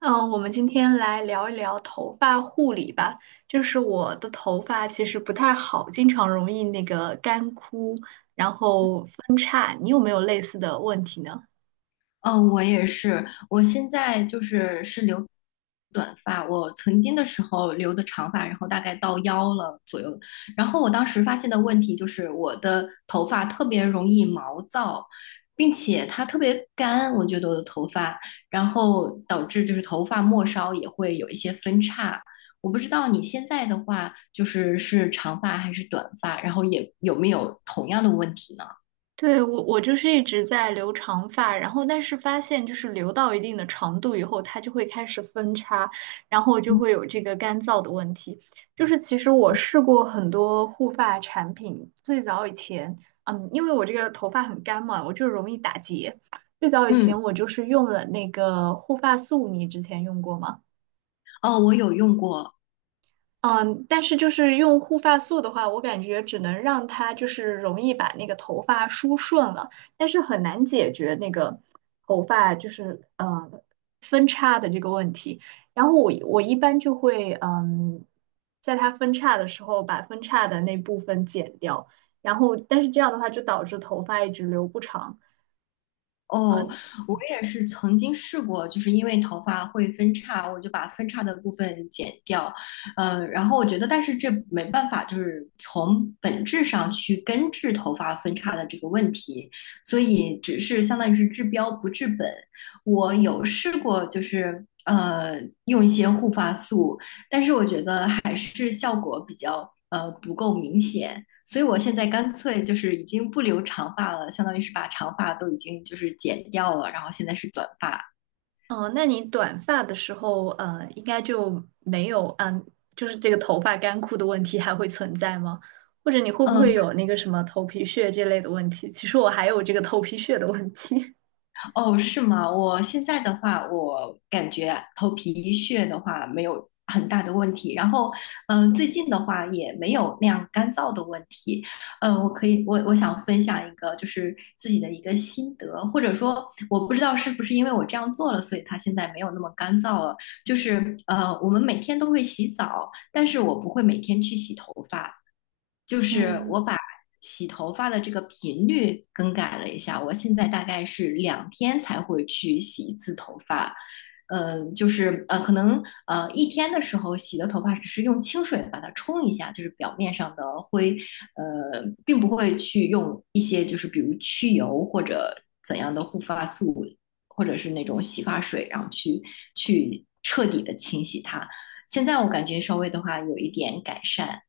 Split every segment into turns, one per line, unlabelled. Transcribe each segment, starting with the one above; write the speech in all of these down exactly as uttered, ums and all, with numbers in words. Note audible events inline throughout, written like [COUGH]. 嗯，呃我们今天来聊一聊头发护理吧。就是我的头发其实不太好，经常容易那个干枯，然后分叉。你有没有类似的问题呢？
哦，我也是。我现在就是是留短发，我曾经的时候留的长发，然后大概到腰了左右。然后我当时发现的问题就是我的头发特别容易毛躁，并且它特别干，我觉得我的头发，然后导致就是头发末梢也会有一些分叉。我不知道你现在的话就是是长发还是短发，然后也有没有同样的问题呢？
对，我我就是一直在留长发，然后但是发现就是留到一定的长度以后，它就会开始分叉，然后就
嗯
会有这个干燥的问题。就是其实我试过很多护发产品，最早以前，嗯，因为我这个头发很干嘛，我就容易打结。最早以
嗯，
前我就是用了那个护发素，你之前用过吗？
哦，我有用过。
嗯，但是就是用护发素的话，我感觉只能让它就是容易把那个头发梳顺了，但是很难解决那个头发就是呃分叉的这个问题。然后我我一般就会嗯，在它分叉的时候把分叉的那部分剪掉，然后但是这样的话就导致头发一直留不长。
哦，
嗯。
我也是曾经试过，就是因为头发会分叉，我就把分叉的部分剪掉。呃，然后我觉得，但是这没办法，就是从本质上去根治头发分叉的这个问题，所以只是相当于是治标不治本。我有试过，就是呃用一些护发素，但是我觉得还是效果比较呃不够明显。所以我现在干脆就是已经不留长发了，相当于是把长发都已经就是剪掉了，然后现在是短发。
哦，那你短发的时候，呃，应该就没有，嗯，就是这个头发干枯的问题还会存在吗？或者你会不会
嗯，
有那个什么头皮屑这类的问题？其实我还有这个头皮屑的问题。
哦，是吗？我现在的话，我感觉头皮屑的话没有很大的问题，然后，嗯、最近的话也没有那样干燥的问题。嗯、我可以，我我想分享一个就是自己的一个心得，或者说我不知道是不是因为我这样做了，所以它现在没有那么干燥了。就是呃，我们每天都会洗澡，但是我不会每天去洗头发。就
[LAUGHS]
是
嗯。
我把洗头发的这个频率更改了一下，我现在大概是两天才会去洗一次头发。呃，就是呃，可能呃一天的时候洗的头发只是用清水把它冲一下，就是表面上的灰，呃，并不会去用一些就是比如去油或者怎样的护发素，或者是那种洗发水，然后去去彻底的清洗它。现在我感觉稍微的话有一点改善。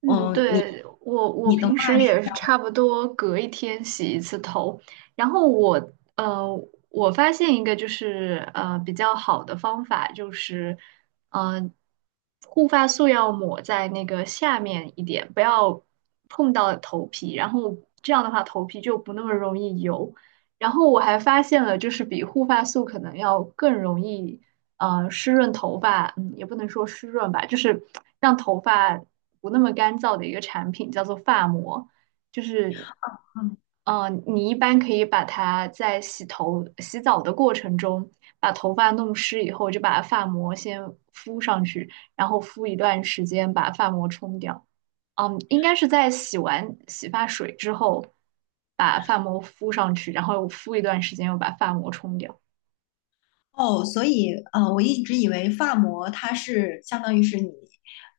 嗯，
嗯，你
对，我我
你都
平时也是差不多隔一天洗一次头，然后我呃，我发现一个就是呃比较好的方法就是，嗯、护发素要抹在那个下面一点，不要碰到头皮，然后这样的话头皮就不那么容易油。然后我还发现了，就是比护发素可能要更容易。呃湿润头发，嗯，也不能说湿润吧，就是让头发不那么干燥的一个产品，叫做发膜，就是。呃，你一般可以把它在洗头、洗澡的过程中，把头发弄湿以后，就把发膜先敷上去，然后敷一段时间，把发膜冲掉。嗯，应该是在洗完洗发水之后，把发膜敷上去，然后敷一段时间，又把发膜冲掉。
哦，所以呃，我一直以为发膜它是相当于是你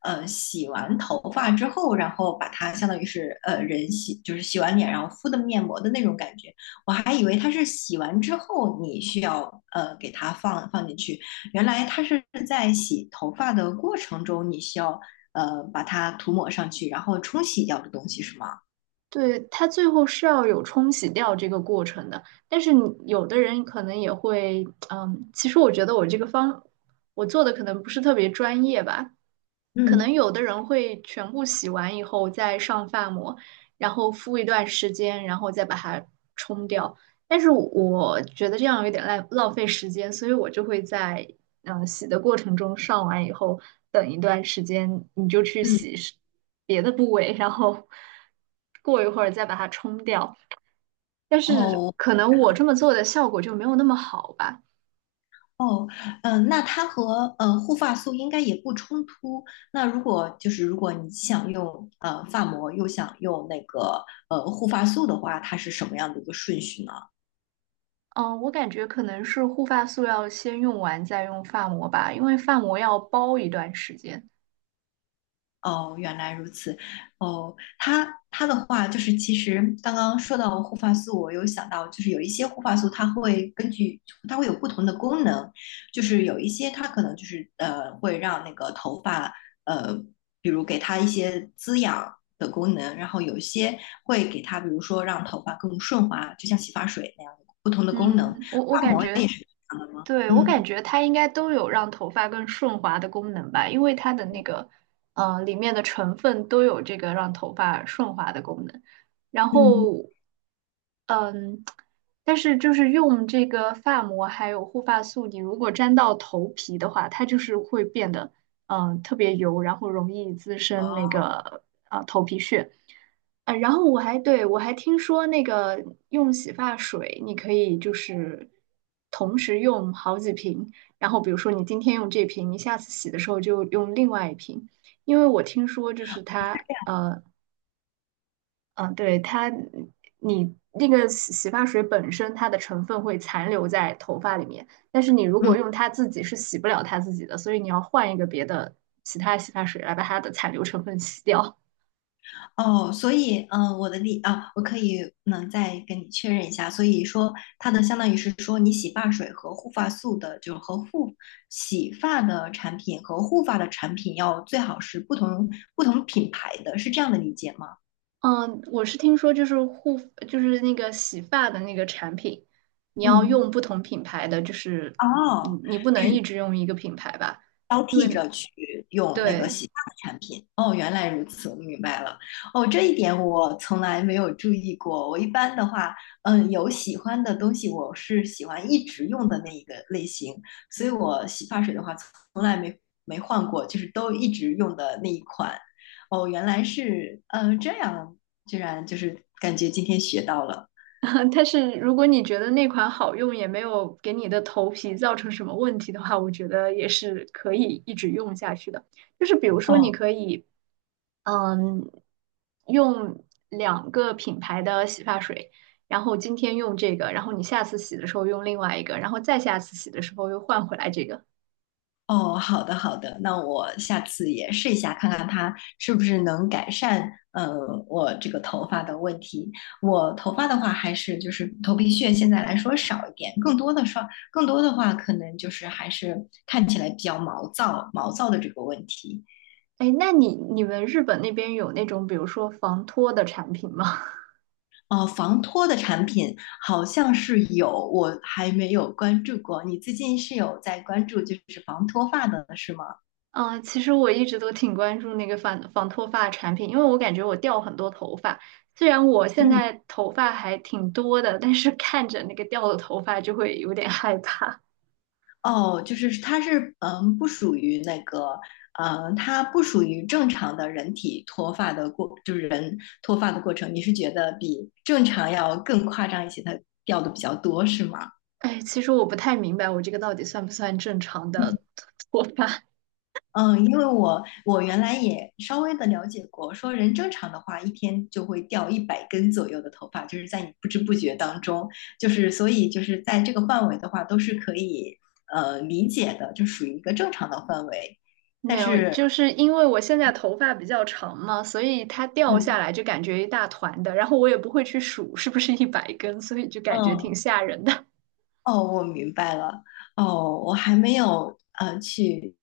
呃洗完头发之后，然后把它相当于是呃人洗就是洗完脸然后敷的面膜的那种感觉，我还以为它是洗完之后你需要呃给它放放进去，原来它是在洗头发的过程中你需要呃把它涂抹上去，然后冲洗掉的东西是吗？
对，它最后是要有冲洗掉这个过程的，但是你有的人可能也会，嗯，其实我觉得我这个方，我做的可能不是特别专业吧，可
嗯。
能有的人会全部洗完以后再上发膜，然后敷一段时间，然后再把它冲掉。但是我觉得这样有点浪浪费时间，所以我就会在嗯、呃洗的过程中上完以后等一段时间，你就去
嗯，
洗是别的部位，然后过一会儿再把它冲掉。但
哦，
是
我明
可能
白
我
了。
这么做的效果就没有那么好吧。
哦，嗯，那它和呃护发素应该也不冲突。那如果就是如果你既想用呃发膜，又想用那个呃护发素的话，它是什么样的一个顺序呢？
嗯，我感觉可能是护发素要先用完再用发膜吧，因为发膜要包一段时间。
哦，原来如此。哦，它它的话就是，其实刚刚说到护发素，我有想到，就是有一些护发素，它会根据它会有不同的功能，就是有一些它可能就是呃会让那个头发呃，比如给它一些滋养的功能，然后有一些会给它，比如说让头发更顺滑，就像洗发水那样的不同的功能。
嗯，我我
发
感
膜也
觉，
是这样的吗？
对，我感
嗯
觉它应该都有让头发更顺滑的功能吧，因为它的那个，嗯、里面的成分都有这个让头发顺滑的功能。然
嗯，
后，嗯，但是就是用这个发膜还有护发素，你如果沾到头皮的话，它就是会变得嗯、呃特别油，然后容易滋生那
哦，
个啊头皮屑。呃，然后我还对我还听说那个用洗发水，你可以就是同时用好几瓶，然后比如说你今天用这瓶，你下次洗的时候就用另外一瓶，因为我听说就是它呃嗯，对，它，你那个洗洗发水本身它的成分会残留在头发里面，但是你如果
嗯。
用它自己是洗不了它自己的，所以你要换一个别的其他洗发水来把它的残留成分洗掉。
哦，所以，嗯、呃我的理啊，我可以能再跟你确认一下。所以说，它的相当于是说，你洗发水和护发素的，就是和护洗发的产品和护发的产品要最好是不同不同品牌的，是这样的理解吗？
[LAUGHS] 嗯，我是听说就是护就是那个洗发的那个产品，你要
嗯，
用不同品牌的，就是你
哦，
你不能一直用一个品牌吧，
交
因
替
为
着去用那个
对。
洗发的产品。哦，原来如此，我明白了。哦，这一点我从来没有注意过。我一般的话，嗯，有喜欢的东西，我是喜欢一直用的那一个类型，所以我洗发水的话，从来没没换过，就是都一直用的那一款。哦，原来是，嗯这样，居然就是感觉今天学到了。
[LAUGHS] 但是如果你觉得那款好用，也没有给你的头皮造成什么问题的话，我觉得也是可以一直用下去的。就是比如说，你
哦，
可以，嗯，用两个品牌的洗发水，然后今天用这个，然后你下次洗的时候用另外一个，然后再下次洗的时候又换回来这个。
哦，好的好的，那我下次也试一下，看看它是不是能改善呃我这个头发的问题。我头发的话，还是就是头皮屑现在来说少一点，更多的说更多的话，可能就是还是看起来比较毛躁毛躁的这个问题。
哎，那你你们日本那边有那种比如说防脱的产品吗？
哦，防脱的产品好像是有，我还没有关注过。你最近是有在关注就是防脱发的是吗？
嗯，呃其实我一直都挺关注那个反防脱发产品，因为我感觉我掉很多头发。虽然我现
嗯。
在头发还挺多的，但是看着那个掉的头发就会有点害怕。
哦，就是它是嗯，不属于那个，呃，它不属于正常的人体脱发的过，就是人脱发的过程。你是觉得比正常要更夸张一些，它掉的比较多，是吗？
哎，其实我不太明白我这个到底算不算正常的脱发？
嗯，因为我我原来也稍微的了解过，说人正常的话，一天就会掉一百根左右的头发，就是在你不知不觉当中，就是所以就是在这个范围的话，都是可以呃理解的，就属于一个正常的范围。
没
但
有，
是，
就是因为我现在头发比较长嘛，所以它掉
嗯
下来就感觉一大团的，然后我也不会去数是不是一百根，所以就感觉
嗯，
挺吓人的。
哦，我明白了。哦，我还没有呃去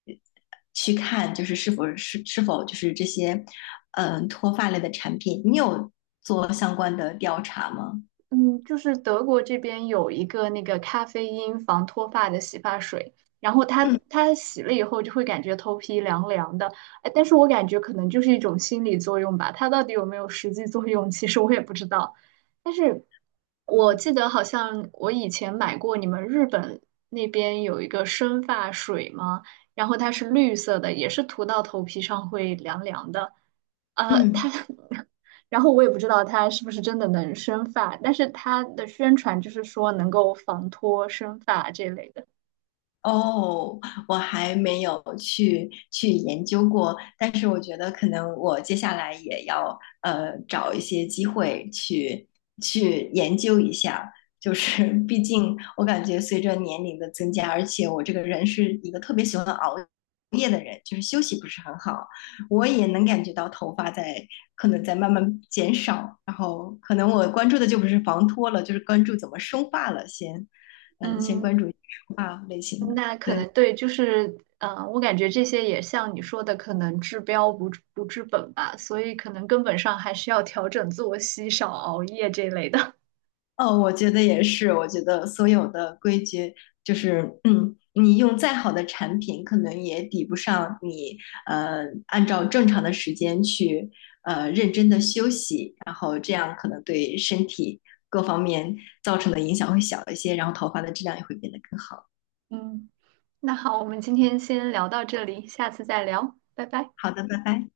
去看，就是是否是是否就是这些嗯、呃脱发类的产品，你有做相关的调查吗？
嗯，就是德国这边有一个那个咖啡因防脱发的洗发水，然后它
嗯
它洗了以后就会感觉头皮凉凉的，哎，但是我感觉可能就是一种心理作用吧，它到底有没有实际作用，其实我也不知道。但是我记得好像我以前买过你们日本那边有一个生发水嘛，然后它是绿色的，也是涂到头皮上会凉凉的。呃，它
嗯。
[LAUGHS] 然后我也不知道它是不是真的能生发，但是它的宣传就是说能够防脱生发这类的。
哦，我还没有去去研究过，但是我觉得可能我接下来也要呃找一些机会去去研究一下，就是毕竟我感觉随着年龄的增加，而且我这个人是一个特别喜欢熬夜的人，就是休息不是很好，我也能感觉到头发在可能在慢慢减少，然后可能我关注的就不是防脱了，就是关注怎么生发了先，嗯、先关
嗯，
注生发类型的。
那可能
对，
对，就是嗯、呃我感觉这些也像你说的，可能治标不治不治本吧，所以可能根本上还是要调整作息，少熬夜这类的。
哦，我觉得也是。我觉得所有的规矩，就是，嗯，你用再好的产品，可能也抵不上你，呃，按照正常的时间去，呃，认真的休息，然后这样可能对身体各方面造成的影响会小一些，然后头发的质量也会变得更好。
嗯，那好，我们今天先聊到这里，下次再聊，拜拜。
好的，拜拜。